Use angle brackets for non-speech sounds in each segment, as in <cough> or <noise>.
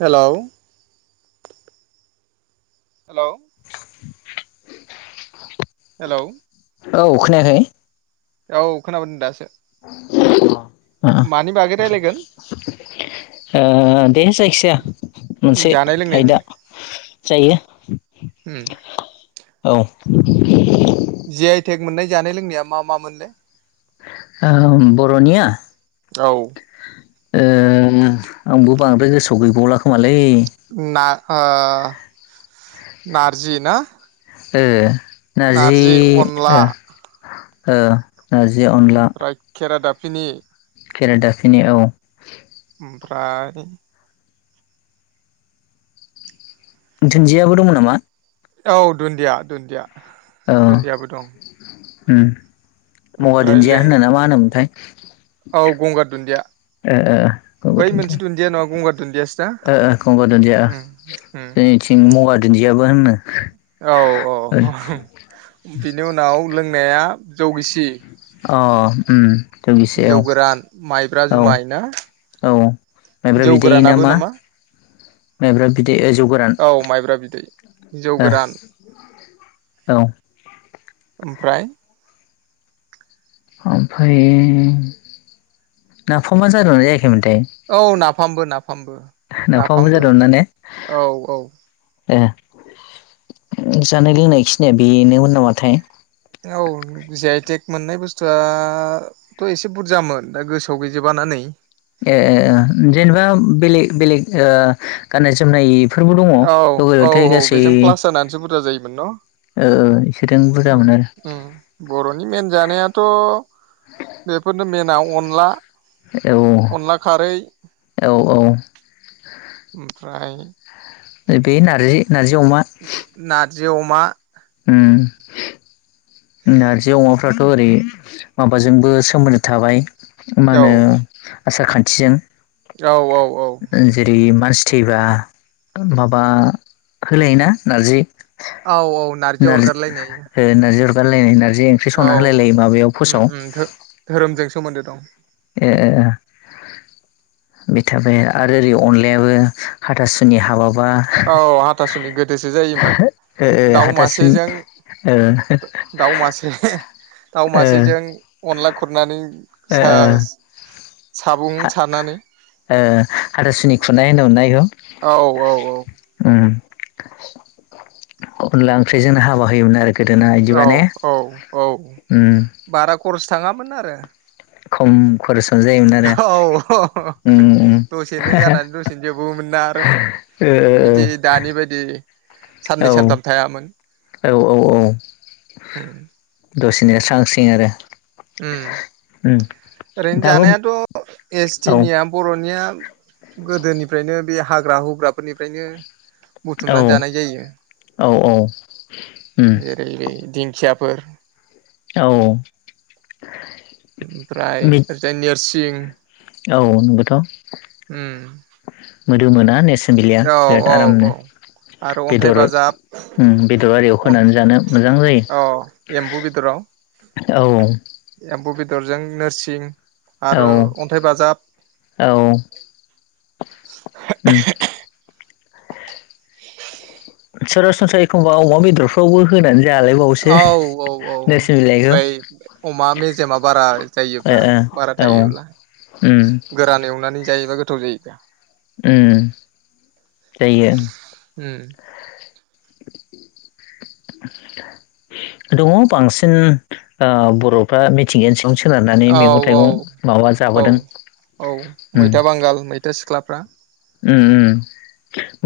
हेल'। Hello. <unintelligible> Hello. औ खोनाखै? औ खोनादों दासो। मानि बागै रायलायगोन <unintelligible> ओ दे जायखिया मोनसे जानाय लोंनायनि आयदा जायो। उम औ। जि आइ टेक मोननाय जानाय लोंनाया मा मा मोनलाय? ओ बर'निया औ ओ आंबो बांद्राय गोसोआव गैबावला खोमा। लै आ नारजि ना? ए। नारजि ओ। ओ। नारजि अनला खिनि खेरा दाफिनि औ। ओमफ्राय दुन्दियाबो दंमोन नामा। औ दुन्दिया दुन्दिया औ दुन्दियाबो दं। उम मगा ओमफ्राय दुन्दिया लों होनो ना मा होनोमोनथाय औ गंगार दुन्दिया। ओ ओ गंगार बै दुन्दिया मोनसे नङा गंगार दुन्दियासो ना ओ ओ गंगार दुन्दिया ओ उम उम जोंनिथिं मगा दुन्दियाबो होनो। औ औ बिनि उनाव लों नाया जौगिसि अ उम। लोगोसे जौ औ गोरान माइब्रा औ जुमाय ना औ माइब्रा जौ बिदै ना गोरानाबो मा नामा माइब्रा बिदै जौ गोरान औ माइब्रा बिदै जौ ओ गोरान। औ ओमफ्राय ओमफ्राय नाफमा जादों ना जाया औ नाफामबो नाफामबो नाफामबो औ औ ए जानाय लोंनाय खिनिया बेनोमोन नामाथाय औ जि आइ टेक मोननाय बुस्थुआथ' एसे बुरजामोन दा गोसोआव गैजोबा ना नै ए ए ए जेनेबा बेलेग बेलेग ओ गाननाय जोमनाय औ औ औ बेजों प्लास जानानैसो बुरजा जायोमोन न ओ इसोरजों उम बुरजामोन उम बर'नि मेन जानाया थ' बेफोरनो मेना अनला आरो अनला खारै औ औ औ ओमफ्राय बे नारजि नारजि अमा जि अमा उम नारजि अमाफ्राथ' ओरै माबाजोंबो सोमोन्दो थाबाय औ मानो आसार खान्थिजों औ औ औ जेरै मानसि थैबा माबा होलायोना नारजि औ औ नारजि अरगारलायनाय गार लायनाय नारज जि ओंख्रि संना औ होलायलायो माबायाव उम फसाव उम धो-धोरोमजों सोमोन्दो दं ए ए ए बे थाबाय आरो ओरै अनलायाबो हाथासुनि हाबाब। औ हाथासुनि गोदोसो जायोमोन ओ दाउ हाथासुनि ओ मासेजों ओ दाउ मासे। दाउ ओ ओ मासेजों अनला खुरनानै सा साबुं सानानै हाथासुनि खुरनाय होनो अनाय। <unintelligible> औ औ औ। अनला ओंख्रिजोंनो हाबा होयोमोन ना? औ औ औ उम बारा खरस थाङामोन आरो। खम खरस औ उम दसेनो जानानै दसेनो जोबोमोनना आरो बिदि उम दानि बायदि। ओ साननै ओ औ सानथाम थायामोन। औ औ औ। उम दसेनो स्रां स्रिं आरो। ओम। उम ओरैनो दाबो जानायाथ' एस औ टि निया बर'निया गोदोनिफ्रायनो बे हाग्रा हुग्राफोरनिफ्रायनो। बुथुमनानै औ-औ-औ। <inaudible> जेरैै दि दिं खियाफोर औ-औ ओमफ्राय ओरैजाय नेरस थिं औ नंगोथ' मोदोमा नेस सोन बिलिया औ बिराद औ आरामनो औ आरो अन्थाइ बेदर बाजाब ओम बेदर आरियाव अन होनानै जानो मोजां औ एम्बु बेदराव जायो औ दरजों नोरसिं औ आरो अन्थाइ बाजाब <inaudible> औ ओम‌ सरासनस्रा एखमबा अमा बेदरफ्रावबो होनानै। जालायबावोसो औ-औ-औ नेरसोन बिलाइखौ बै अमा मेजेमा बारा ओ जायोब्ला बारा औ थायोब्ला उम गोरान एवनानै। जायो बा गोथाव जायो बा। ओम जायो। उम दङ बांसिन ओ बर'फ्रा मिथिंगानि सायावनो सो औ औ औ औ उम मैथा बांगाल मैथा सिख्लाफ्रा ओम ओम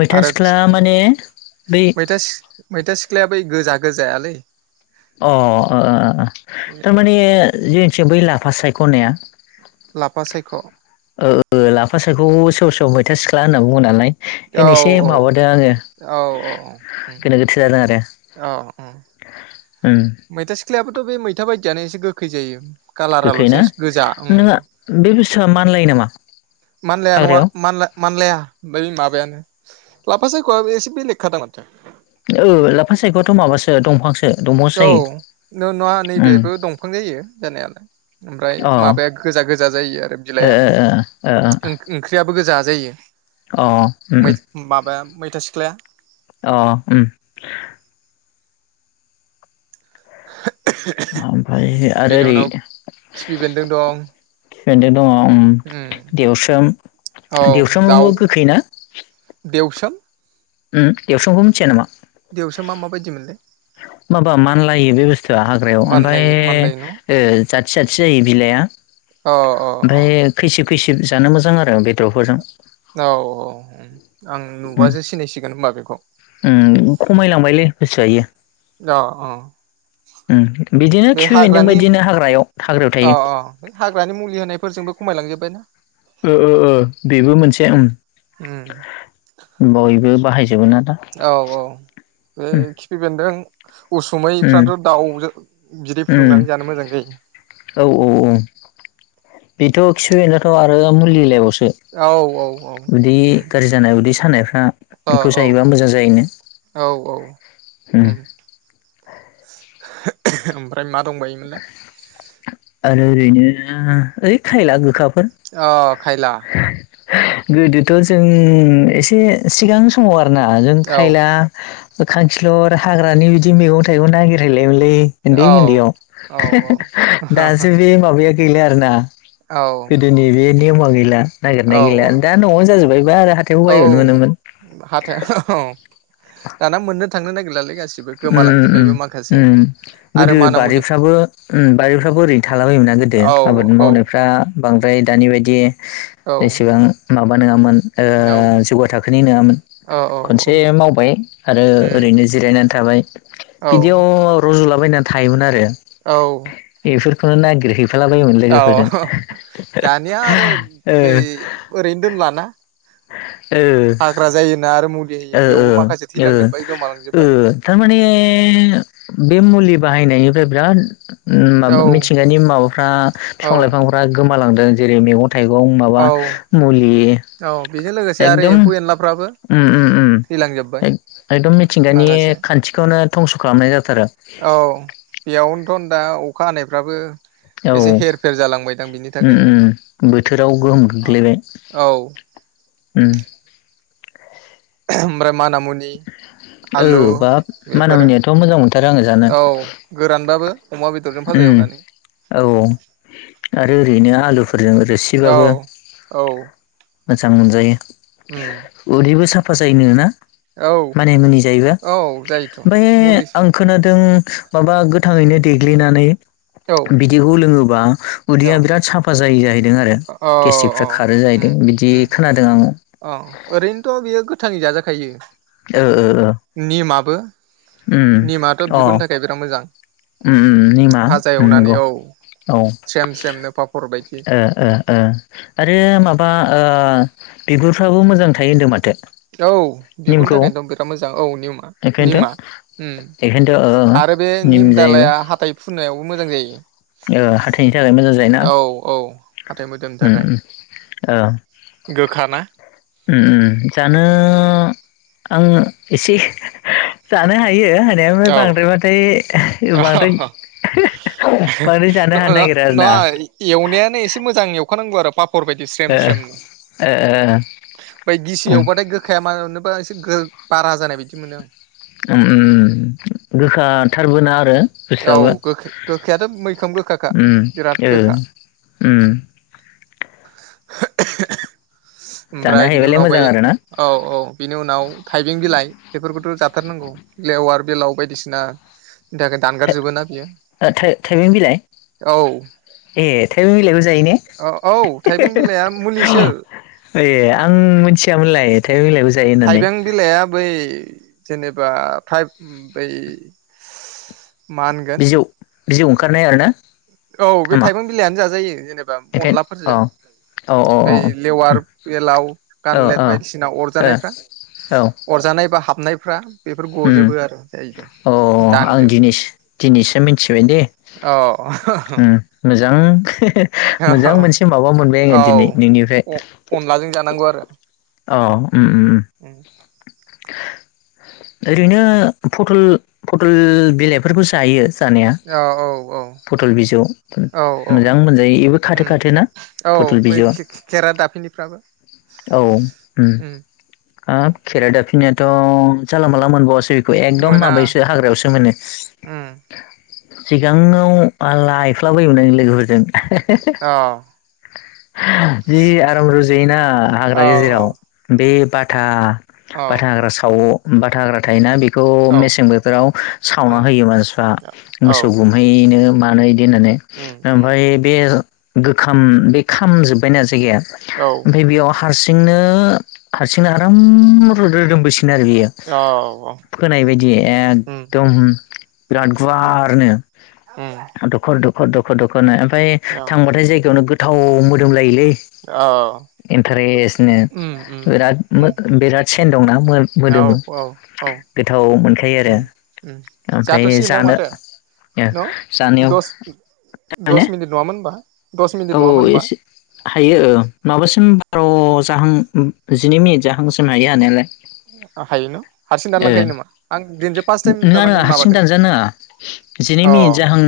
मैथा आरो सिख्ला माने बै मैथा मैथा सिख्लाया बै गोजा गोजायालै अ ओ ओं ओ ओ थारमाने जे से बै लाफा सायख'नाया लाफा सायख' ओ ओ लाफा सायख'खौ सोरबा सोरबा मैथा सिख्ला होनना बुङो नालाय। खेनेसे औ माबादों आङो औ औ गोनो गोथो जादों आरो औ ओं उम मैथा सिख्लायाबोथ' बे मैथा बायद दियानो एसे गोखै जायो। गोखै कालाराल'सो ना एसे गोजा ओम नोंहा बे बुस्थुआ मानलायो नामा मानलाया नङा हाग्रायाव मानला मानलाया बै माबायानो लाफा सायख'आ एसे बेलेखा दा ओ लाफा सायखआथ' माबासो दंफांसो दंफां औ नों ना नैबेहबो दंफां जायो जानायालाय। ओमफ्राय अ ओ माबाया गोजा गोजा जायो आरो ओ बिलाइआ ओ ओं-ओंख्रियाबो गोजा जायो। ओ अ उम मोज माबाया मैथा सिख्लाया अ ओम ओमफ्राय आरो बेनि ओरै उनाव बेन्दों दं खिफि बेनदों दङ। ओम देवस्रोम औ देवस्रोमाबो गोखै ना? थाम ओम देवस्रोमखौ मिथिया नामा? देवस्रोमा मा माबादि मोनलाय? माबा मानलायो बे बुस्थुआ हाग्रायाव ओमफ्राय मानलायो मानलायो न' ओ जात जाथि जायो बिलाइआ अ अ अ बेसेन जानो मोजां आरो बे औ औ ओम। आं उम नुबासो सिनायसिगोन होनोमबा बेखौ। होसोआयो अ अ उम बिदिनो बे खिफि बेन्दों हाग्रानि बायदिनो हाग्रायाव हाग्रायाव अ थायो अ बे हाग्रानि मुलि होनायफोरजोंबो खमायलांजोब बाय ना ओ ओ बेबो मोनसे उम। बयबो बाहाय औ औ बे उम खिफि बेन्दों <inaudible> उम उसुमैफ्राथ' दाउ'जो बिदै उम फुदुंनानै जानो मोजां जायो। थ' खिफि बेनदोंआथ' आरो मुलिलायबावसो। औ औ। औ बिदि गाज्रि जानाय उदै सानायफ्रा औ बेखौ जायोबा मोजां जायो नो। औ उम औ ओमफ्राय मा दंबायोमोनलाय आरो ओरैनो ओम यै खायला गोखा अ खायला गोदोथ' जों एसे सिगां समाव नाजों औ खायला खांखिलर हाग्रानि बिदि मैगं थाइगं नागिरहैलाय लै इन्दै औ इन्दैयाव। औ <unintelligible> दासो बि मा बे गैलिया आरो ना। औ गोदोनि बे नेमा गैला। नागिरनाय औ गैलाया दा न'आव जाजोबबायबा आरो हाथायाव बायनो औ मोनोमोन। हाथा औ दाना मोननो थांनो नागिरलालै गासिबो उम उम गोमालांजोब्बायबो माखासे उम आरो गोदो माना मुनि बारिफ्राबो उम बारिफ्राबो ओरैनो थालाबायोमोन ना गोदो औ आबाद औ मावनायफ्रा बांद्राय दानि बायदि औ इसेबां माबा नङामोन ओ औ जौगा थाखोनि नङामोन। औ औ खनसे मावबाय आरो उम ओरैनो जिरायनानै थाबाय औ बिदियाव रज'ला बायनानै थायोमोन आरो औ। थ' नागिरहै औ दानिया आरो ओ बै ओरैनो दोनलाना। ओ हाग्रा जायोना आरो। मुलि होयो ओ ओ बेयावबो माखासे ओ थैलांजोब्बाय ओ गोमालांजोब्बाय थारमाने बे मुलि बाहायनायनिफ्राय बिराद ओम औ माबा मिथिंगानि माबाफ्रा औ बिफां लाइफांफ्रा गोम मालांदों जेरै मेगं थाइगं माबा औ मुलि औ बेजों लोगोसे आरो एकदम एम्फौ एनलाफ्राबो ओम ओम। थैलांजोबबाय एकदम मिथिंगानि माखासे खान्थिखौ नो थंस' खालामनाय जाथारो। थ' दा अखा हानायफ्राबो औ एसे हेर फेर जालांबायदां बिनि उम थाखायनोथन उम बोथोराव गोहोम औ गोग्लैबाय औ उम। ओमफ्राय मानामु ओ बाब मान बेफोरो मुनियाथ' मोजां मोनथारो आङो जानो औ गोरानबाबो अमा बेदरजों भाजा उम एवनानै औ औ आरो ओरैनो आलु फोरजों औ रोसिबाबो औ मोजां मोनजायो। उम उदैबो साब फा जायनो ना। औ मानि मनि जायोबा औ जायोथ' ओमफ्राय मुलि आं खोना दों माबा गोथांङैनो देग्लिनानै औ बिदैखौ लोंङोबा औ उदैया बिराद साफा जायो आरो। आरो अ अ गेसटिकफ्रा खारो जाहैदों उम बिदि उम खोनादों आंङो। खायो। ओ ओ। निमाबो निमाथ' ओ उम अ बिगुरनि थाखाय बिराद मोजां। उम उम निमा भाजा उम एवनानै नंगौ औ औ। स्रेम स्रेमनो पापर बायदि ओ ओ ओ आरो माबा ओ बिगुरफ्राबो मोजां थायो होनदों माथो। औ बिगुरनि निमखौ थाखायनोथ' बिराद मोजां औ निउमा निमा बेखायनोथ' उम बेखायनोथ' ओ ओ आरो बे निम जायोबा दालाया हाथाइ फुनायावबो मोजां जायो। ओ हाथायनि थाखाय मोजां जायोना औ औ हाथाइ मोदोमनि उम थाखाय उम‌ ओ। गोखा ना उम उम जानो आंङो एसे जानो हायो। हायो हानाया ओमफ्राय औ बांद्रायबाथाय बांद्राय बांद्राय जानो हानो नागिरा आरो ना। नङा खौ नांगौ आरो फाफ फर बायायदि स्रेम स्रेमनो ओ ओ ओमफ्राय ओ उम गिसिवबाथाय गोखाया मा बा एसे गो बारा जानाय बायदि मोनो आं उम उम उम गोखााथारबो ना आरो। औ बुस्थुआबो गो गोखायाथ' मैखोम गोखा खा उम बिराद ओ गोखा उम <inaudible> जानो ओमफ्राय बिनि हायोबालाय उनाव बै मोजां आरो ना औ औ बिनि उनाव थाइबें बिलाइ बेफोरखौथ' जाब हाथारनांगौ लेवार बेलाव बायदिसिनानि थाखाय दानगारजोबोना बियो थाइ ओ थाइबें बिलाइ औ ए थाइबें बिलाइबो जायो ने ओ औ थाइबें बिलाइआ मुलिसो ए आं <unintelligible> थाइबें बिलाइ खौ जायो होनानै। थाइबें बिलाइआ बै जेनेबा फाइ बै मा होनगोन। बिजौ बिजौ ओंखारनाय आरो ना। औ बे नामा थाइबें बिलाइयानो जाजायो जेनेबा बेखायनो अनलाफोरजों अ औ औ बै लेवार बेलाव औ गानलेद बायदिसिना औ अरजानायफ्रा औ अरजानायबा हाब खुरनायफ्रा अ आं दानजोबो दिनिसो मिथिबाय दे। औ मोजां मोजां औ मोनसे माबा मोनबाय औ आङो दिनै नोंनिफ्राय औ। उम ओरैनो फटल फटल बिलाइफोरखौ जायो। जानाया औ औ पटल बिजौ औ औ मोजां मोनजायो बेबो औ खाथो खाथो ना औ पटल बै बिजौआ खेरा दाफिनिफ्राबो औ उम खेरादा फिनि थ' जानला माला मोनबावासै खौ एदम मोना माबसो हाग्रायावसो मोनो। उम सिगाङाव आ लाहायफ्लाबोयोमोन नों लोगोफोरजों औ जि आराम रजयोना। औ हाग्रा गेजेराव औ बे बाथा। औ बाथा हाग्रा सावो। बाथा हाग्रा थाया बे औ मेसें बोथोराव सावना उम होयो मानसिफ्रा औ मोसौ गुमहैनो मानाय बिदि होननानै उम उम ओमफ्राय बे गोखाम बे खामजोब्बायना जायगाया औ ओमफ्राय बेयाव हारसिंनो हारसिंनो आराम रोदोमसि बिनो आरो बियो औ औ फोनाय उम बायदि एकदम बिराद उम उम गुवारनो दखर दख दखर दखरनो ओमफ्राय औ थांबाथाय जायगायावनो गोथाव मोदोम लायोलै। औ <inaudible> सेन उम उम उम दंङ ना? औ मोदोमो औ औ गोथाव मोनखायो उम उम आरो जाथ'सिगोनदां जानो माथो न' जानायाव दस दस मिनिट नङामोन होनबा दस मिनिट औ नङामोन औ होनबा हायो माबासिम। एगार जाहां जिनै मिनिट जाहांसिम हायो हानायालाय। हायो न' हारसिं दानलांखायो नामा आं दिनैसो फार्स्ट टाइम नंङा थारमाने नंङा हारसिं माबादों दानजा नाङा जिनै अ मिनिट जाहां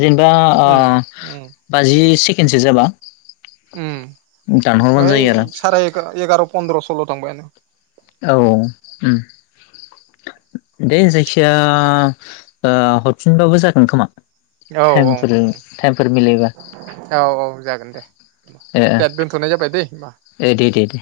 जेनेबा उम उम बाजि सेकेण्ड। केनसेल जाबा। उम औ। ओइ साराय एगार एगार पन्द्रसो। सल्ल थांबायानो। औ दे जायखिया हरफिनबाबो जागोन खोमा। औ टाइमफोर टाइमफोर मिलायबा। औ औ जागोन दे ए दे दोनथ'नाय जाबाय दै होमबा ए दे दे दे।